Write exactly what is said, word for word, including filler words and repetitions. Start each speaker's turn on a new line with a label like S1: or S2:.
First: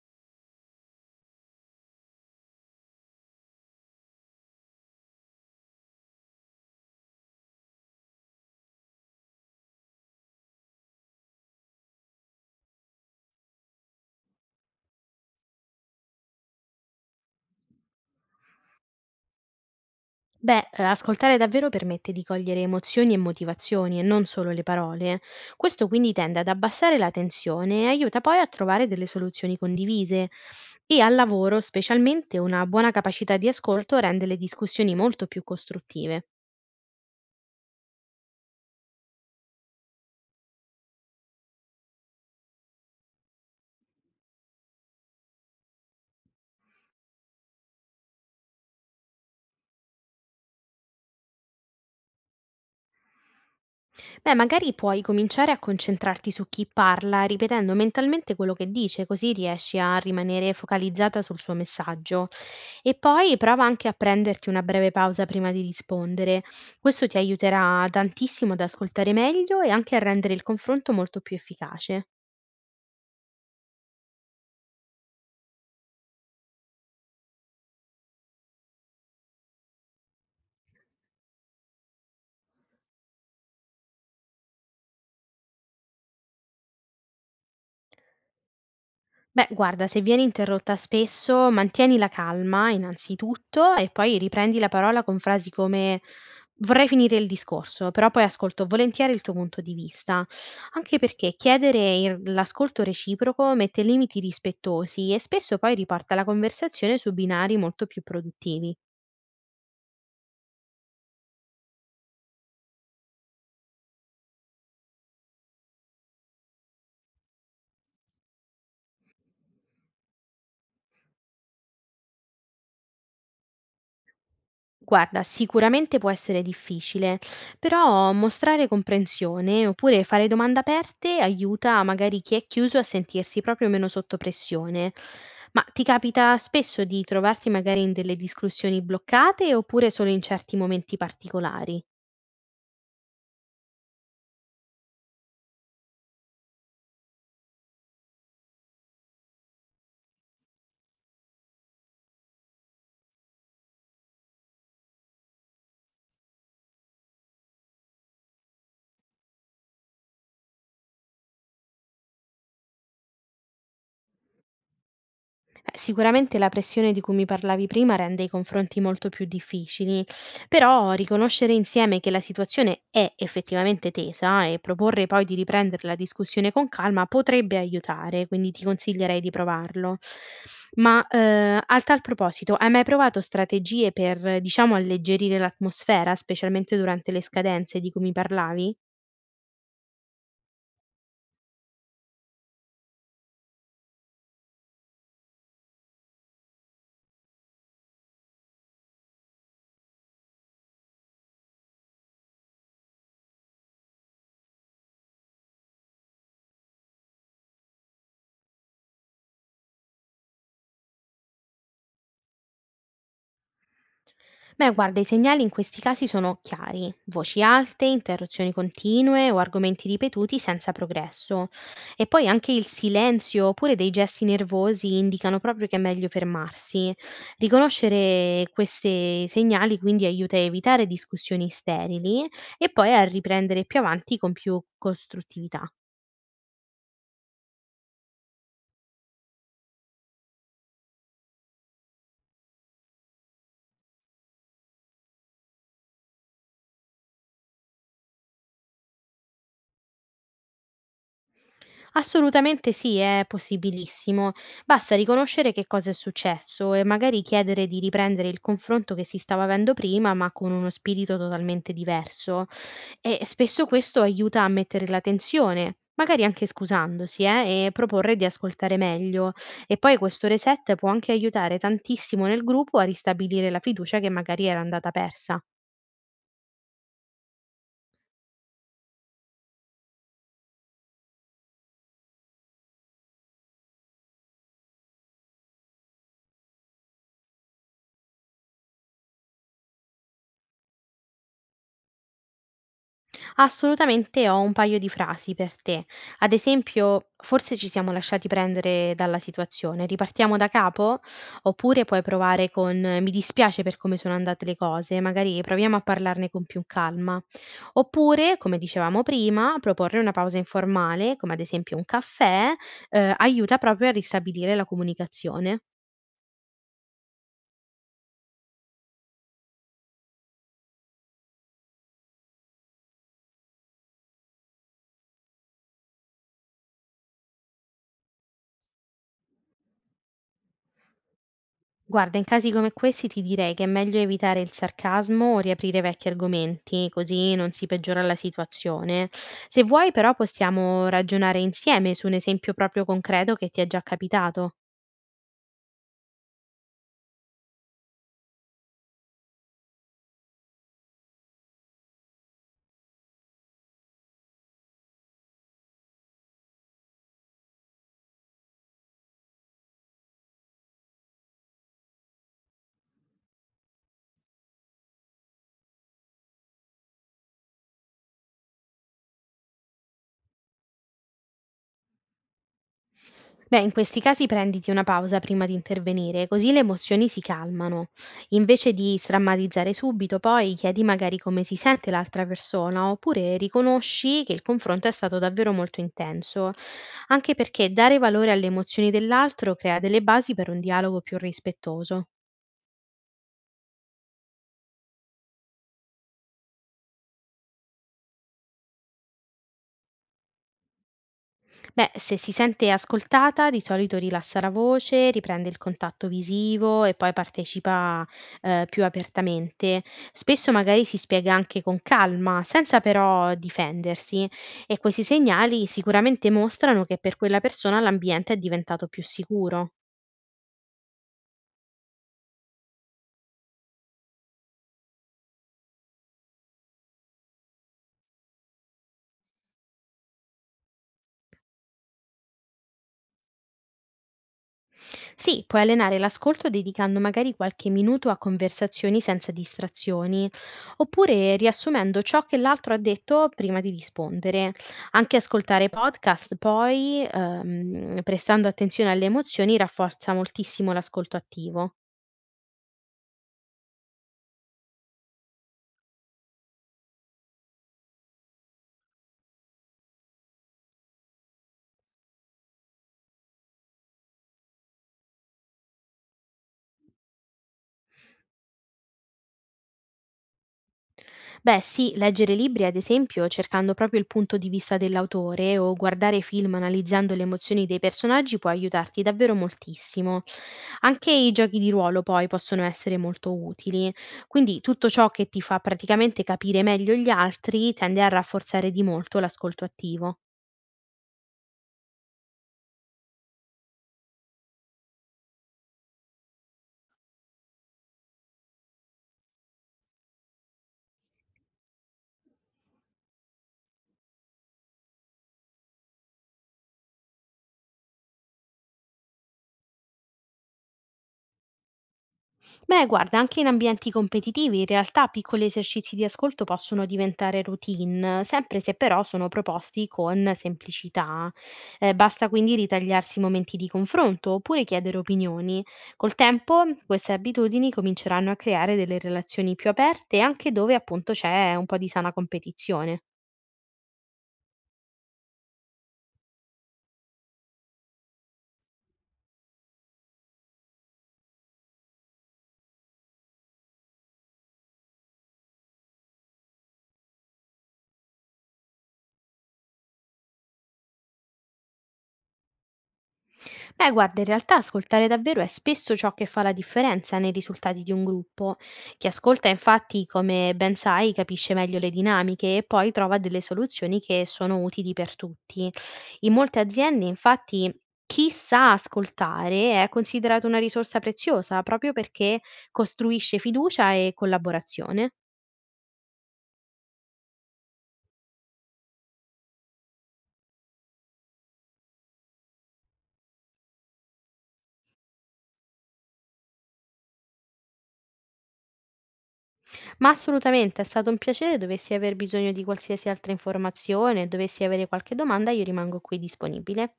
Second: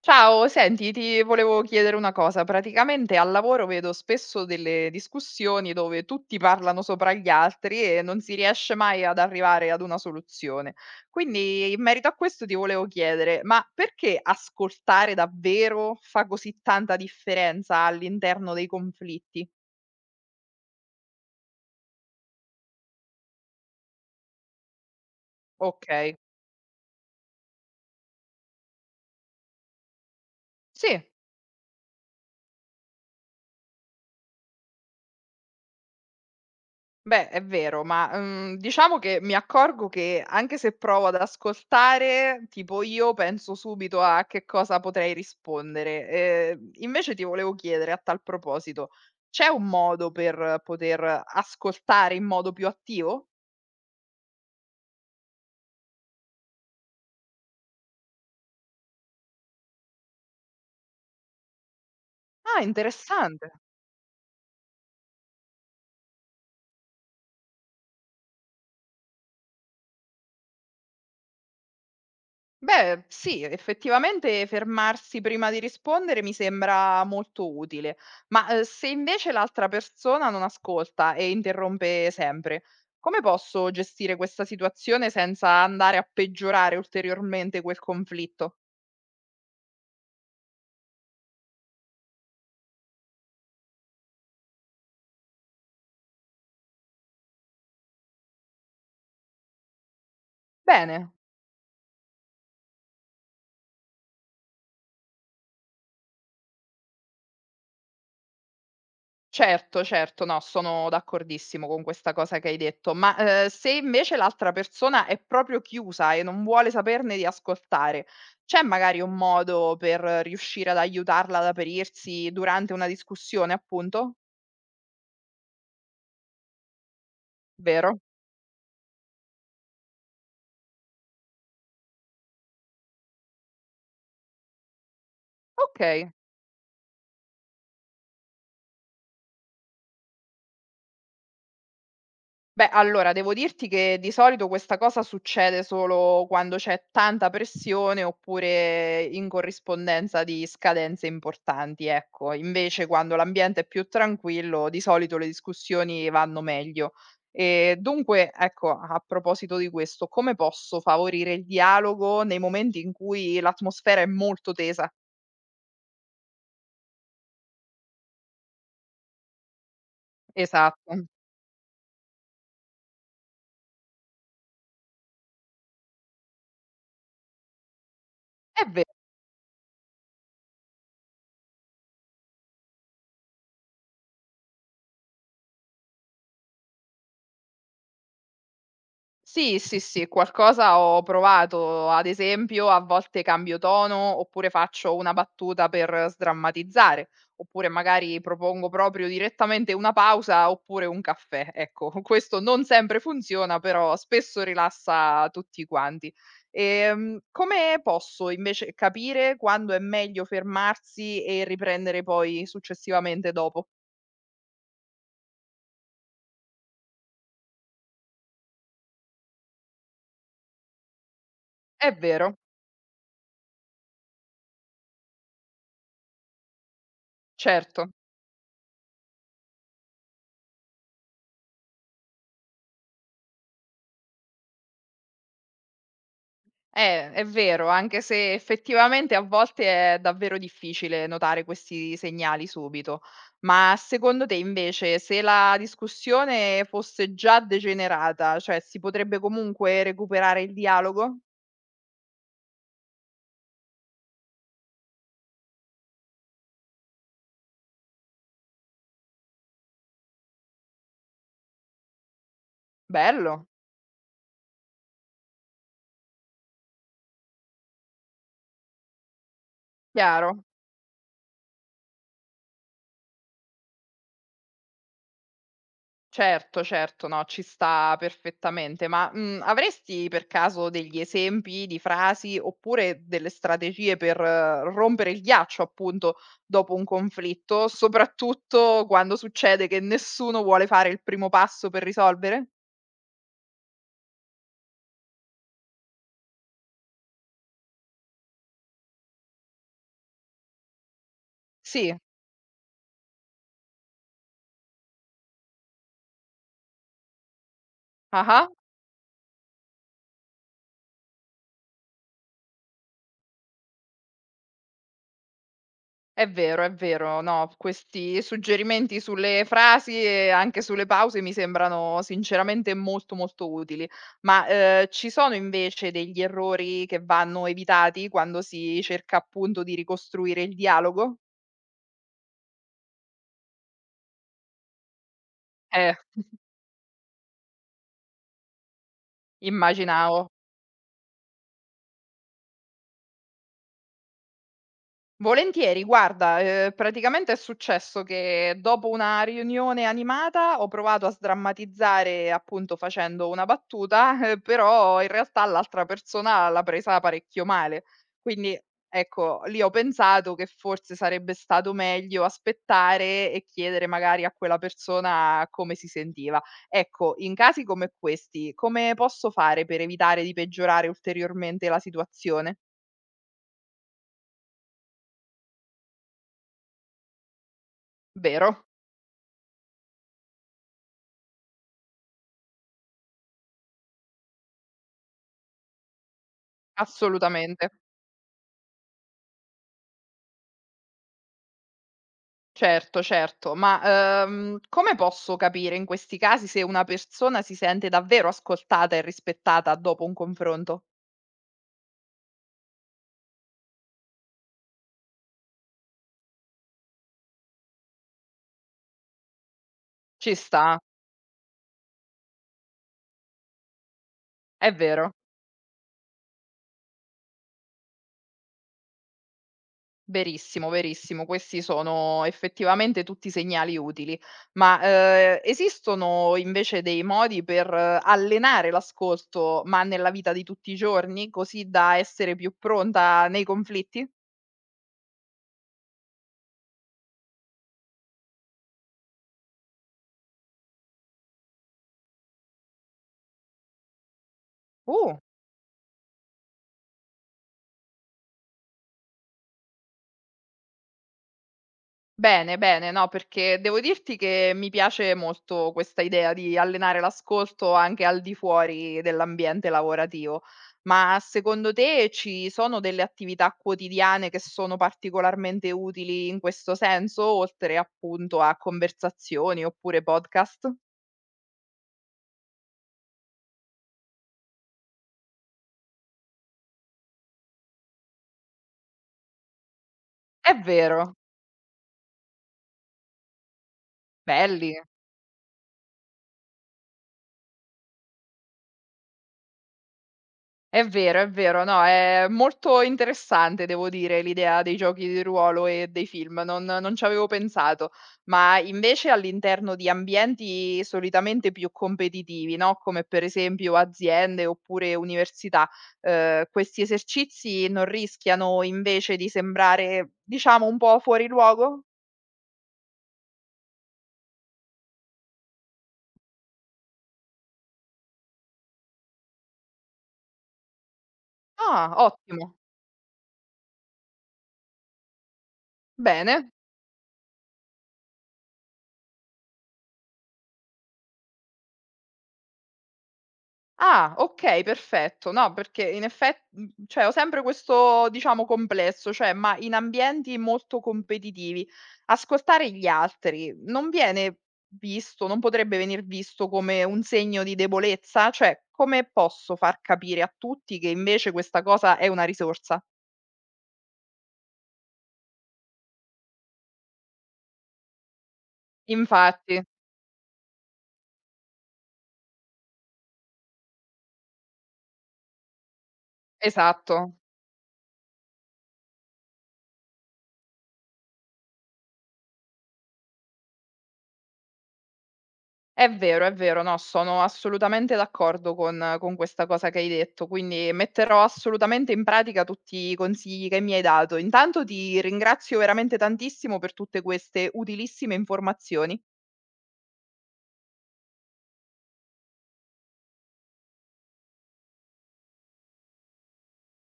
S1: Ciao, senti, ti volevo chiedere una cosa. Praticamente al lavoro vedo spesso delle discussioni dove tutti parlano sopra gli altri e non si riesce mai ad arrivare ad una soluzione. Quindi in merito a questo ti volevo chiedere, ma perché ascoltare davvero fa così tanta differenza all'interno dei conflitti?
S2: Beh, ehm, ascoltare davvero permette di cogliere emozioni e motivazioni e non solo le parole. Questo
S1: Ok,
S2: quindi tende ad abbassare la tensione e aiuta poi a trovare delle soluzioni condivise. E
S1: sì.
S2: al lavoro, specialmente, una buona capacità di ascolto rende le discussioni molto più costruttive.
S1: Beh, è vero, ma, mhmm, diciamo che mi accorgo che anche se provo ad ascoltare, tipo io penso subito a che cosa potrei rispondere. Ehm, invece ti volevo chiedere a tal proposito, c'è un modo per poter ascoltare in modo più attivo?
S2: Beh, magari puoi cominciare a concentrarti su chi parla, ripetendo mentalmente quello che dice, così riesci a rimanere focalizzata sul suo messaggio.
S1: Ah,
S2: E poi
S1: interessante.
S2: prova anche a prenderti una breve pausa prima di rispondere. Questo ti aiuterà tantissimo ad ascoltare meglio e anche a rendere il confronto molto più efficace.
S1: Beh, sì, effettivamente fermarsi prima di rispondere mi sembra molto utile, ma eh, se invece l'altra persona non ascolta e interrompe sempre, come posso gestire questa situazione senza andare a peggiorare ulteriormente quel conflitto?
S2: Beh, guarda, se vieni interrotta spesso, mantieni la calma innanzitutto e poi riprendi la parola con frasi come vorrei finire il discorso, però poi ascolto volentieri il tuo punto di vista, anche
S1: Bene.
S2: perché chiedere il- l'ascolto reciproco mette limiti rispettosi e spesso poi riporta la conversazione su binari molto più produttivi.
S1: Certo, certo, no, sono d'accordissimo con questa cosa che hai detto, ma, ehm, se invece l'altra persona è proprio chiusa e non vuole saperne di ascoltare, c'è magari un modo per riuscire ad aiutarla ad aprirsi durante una discussione appunto?
S2: Guarda, sicuramente può essere difficile,
S1: Vero?
S2: però mostrare comprensione oppure fare domande aperte aiuta magari chi è chiuso a sentirsi proprio meno sotto pressione. Ma ti
S1: Okay.
S2: capita spesso di trovarti magari in delle discussioni bloccate oppure solo in certi momenti particolari?
S1: Beh, allora devo dirti che di solito questa cosa succede solo quando c'è tanta pressione oppure in corrispondenza di scadenze importanti, ecco. Invece quando l'ambiente è più tranquillo, di solito le discussioni vanno meglio. E dunque, ecco, a proposito di questo, come posso favorire il dialogo nei momenti in cui l'atmosfera è molto tesa?
S2: Eh, Sicuramente la pressione di cui mi parlavi prima rende i confronti molto più difficili, però
S1: Esatto.
S2: riconoscere insieme che la situazione è effettivamente tesa e proporre poi di riprendere la discussione con calma potrebbe aiutare, quindi ti
S1: È vero.
S2: consiglierei di provarlo. Ma eh, a tal proposito, hai mai provato strategie per, eh, diciamo, alleggerire l'atmosfera, specialmente durante le scadenze di cui mi parlavi?
S1: Sì, sì, sì, qualcosa ho provato. Ad esempio, a volte cambio tono, oppure faccio una battuta per sdrammatizzare, oppure magari propongo proprio direttamente una pausa oppure un caffè. Ecco, questo non sempre funziona, però spesso rilassa tutti quanti. Ehm, come posso invece capire quando è meglio fermarsi e riprendere poi successivamente dopo?
S2: Beh, guarda, i segnali in questi casi sono chiari, voci alte, interruzioni continue o argomenti ripetuti senza progresso.
S1: È
S2: E poi
S1: vero,
S2: anche il silenzio oppure dei gesti nervosi indicano proprio che è meglio fermarsi.
S1: certo.
S2: Riconoscere questi segnali quindi aiuta a evitare discussioni sterili e poi a riprendere più avanti con più costruttività.
S1: Eh, è vero, anche se effettivamente a volte è davvero difficile notare questi segnali subito. Ma secondo te invece, se la discussione fosse già degenerata, cioè si potrebbe comunque recuperare il dialogo?
S2: Assolutamente sì, è possibilissimo. Basta riconoscere che cosa è successo e magari chiedere di riprendere il confronto che si stava avendo prima, ma con uno spirito totalmente diverso. E
S1: Bello,
S2: spesso questo aiuta a mettere la tensione, magari anche scusandosi, eh, e proporre di ascoltare meglio. E poi questo
S1: chiaro.
S2: reset può anche aiutare tantissimo nel gruppo a ristabilire la fiducia che magari era andata persa.
S1: Certo, certo, no, ci sta perfettamente, ma, mhmm, avresti per caso degli esempi di frasi, oppure delle strategie per eh, rompere il ghiaccio, appunto, dopo un conflitto, soprattutto quando succede che nessuno vuole fare il primo passo per risolvere?
S2: Assolutamente ho un paio di frasi per te. Ad esempio, forse ci siamo lasciati prendere dalla situazione, ripartiamo da capo? Oppure
S1: Sì.
S2: puoi provare con eh, mi dispiace per come sono andate le cose, magari proviamo a parlarne con più calma. Oppure,
S1: Ah-ah.
S2: come dicevamo prima, proporre una pausa informale, come ad esempio un caffè, eh, aiuta proprio a ristabilire la comunicazione.
S1: È vero, è vero. No, questi suggerimenti sulle frasi e anche sulle pause mi sembrano sinceramente molto, molto utili. Ma, ehm, ci sono invece degli errori che vanno evitati quando si cerca appunto di ricostruire il dialogo?
S2: Guarda, in casi come questi ti direi che è meglio evitare il sarcasmo o riaprire
S1: Eh,
S2: vecchi argomenti, così non si peggiora la situazione. Se vuoi, però,
S1: immaginavo.
S2: possiamo ragionare insieme su un esempio proprio concreto che ti è già capitato.
S1: Volentieri, guarda, ehm, praticamente è successo che dopo una riunione animata ho provato a sdrammatizzare, appunto, facendo una battuta, ehm, però in realtà l'altra persona l'ha presa parecchio male. Quindi, ecco, lì ho pensato che forse sarebbe stato meglio aspettare e chiedere magari a quella persona come si sentiva. Ecco, in casi come questi, come posso fare per evitare di peggiorare ulteriormente la situazione?
S2: Beh, in questi casi prenditi una pausa prima di intervenire, così le emozioni si calmano.
S1: Vero,
S2: Invece di strammatizzare subito, poi chiedi magari come si sente l'altra persona, oppure riconosci che il confronto è stato davvero molto intenso, anche
S1: assolutamente.
S2: perché dare valore alle emozioni dell'altro crea delle basi per un dialogo più rispettoso.
S1: Certo, certo, ma, ehm, come posso capire in questi casi se una persona si sente davvero ascoltata e rispettata dopo un confronto?
S2: Beh, se si sente ascoltata, di solito rilassa la voce, riprende il contatto visivo e poi partecipa, eh, più apertamente.
S1: Ci
S2: Spesso
S1: sta,
S2: magari si spiega anche con calma, senza però difendersi,
S1: è
S2: e questi
S1: vero,
S2: segnali sicuramente mostrano che per quella persona l'ambiente è diventato più sicuro.
S1: verissimo, verissimo. Questi sono effettivamente tutti segnali utili. Ma, ehm, esistono invece dei modi per eh, allenare l'ascolto, ma nella vita di tutti i giorni, così da essere più pronta nei conflitti?
S2: Sì, puoi allenare l'ascolto dedicando magari qualche minuto a conversazioni senza distrazioni, oppure riassumendo ciò che l'altro ha detto prima di rispondere. Anche
S1: Uh.
S2: ascoltare podcast, poi, ehm, prestando attenzione alle emozioni, rafforza moltissimo l'ascolto attivo.
S1: Bene, bene, no, perché devo dirti che mi piace molto questa idea di allenare l'ascolto anche al di fuori dell'ambiente lavorativo. Ma secondo te ci sono delle attività quotidiane che sono particolarmente utili in questo senso, oltre appunto a conversazioni oppure podcast?
S2: Beh, sì, leggere libri, ad esempio, cercando proprio il punto di vista dell'autore o guardare film analizzando le emozioni dei personaggi può aiutarti davvero moltissimo.
S1: È
S2: Anche
S1: vero,
S2: i giochi di ruolo poi possono essere molto utili, quindi
S1: belli.
S2: tutto ciò che ti fa praticamente capire meglio gli altri tende a rafforzare di molto l'ascolto attivo.
S1: È vero, è vero. No, è molto interessante devo dire l'idea dei giochi di ruolo e dei film, non non ci avevo pensato. Ma invece all'interno di ambienti solitamente più competitivi, no, come per esempio aziende oppure università, ehm, questi esercizi non rischiano invece di sembrare, diciamo, un po' fuori luogo?
S2: Beh, guarda, anche in ambienti competitivi, in realtà piccoli esercizi di ascolto possono diventare routine, sempre se però sono proposti con semplicità.
S1: Ah,
S2: Eh, basta quindi
S1: ottimo,
S2: ritagliarsi momenti di confronto oppure chiedere opinioni. Col
S1: bene.
S2: tempo, queste abitudini cominceranno a creare delle relazioni più aperte, anche dove appunto c'è un po' di sana competizione.
S1: Ah, okay, perfetto. No, perché in effet mhmm, cioè ho sempre questo, diciamo, complesso, cioè ma in ambienti molto competitivi, ascoltare gli altri non viene visto non potrebbe venir visto come un segno di debolezza? Cioè, come posso far capire a tutti che invece questa cosa è una risorsa?
S2: Beh, guarda, in realtà ascoltare davvero è spesso ciò che fa la differenza nei risultati di un gruppo. Chi ascolta,
S1: Infatti,
S2: infatti, come ben sai, capisce meglio le dinamiche e poi trova delle soluzioni che sono utili per tutti. In molte aziende,
S1: esatto.
S2: infatti, chi sa ascoltare è considerato una risorsa preziosa proprio perché costruisce fiducia e collaborazione.
S1: È vero, è vero, no, sono assolutamente d'accordo con con questa cosa che hai detto, quindi metterò assolutamente in pratica tutti i consigli che mi hai dato. Intanto ti ringrazio veramente tantissimo per tutte queste utilissime informazioni.
S2: Ma assolutamente è stato un piacere, dovessi aver bisogno di qualsiasi altra informazione, dovessi avere qualche domanda, io rimango qui disponibile.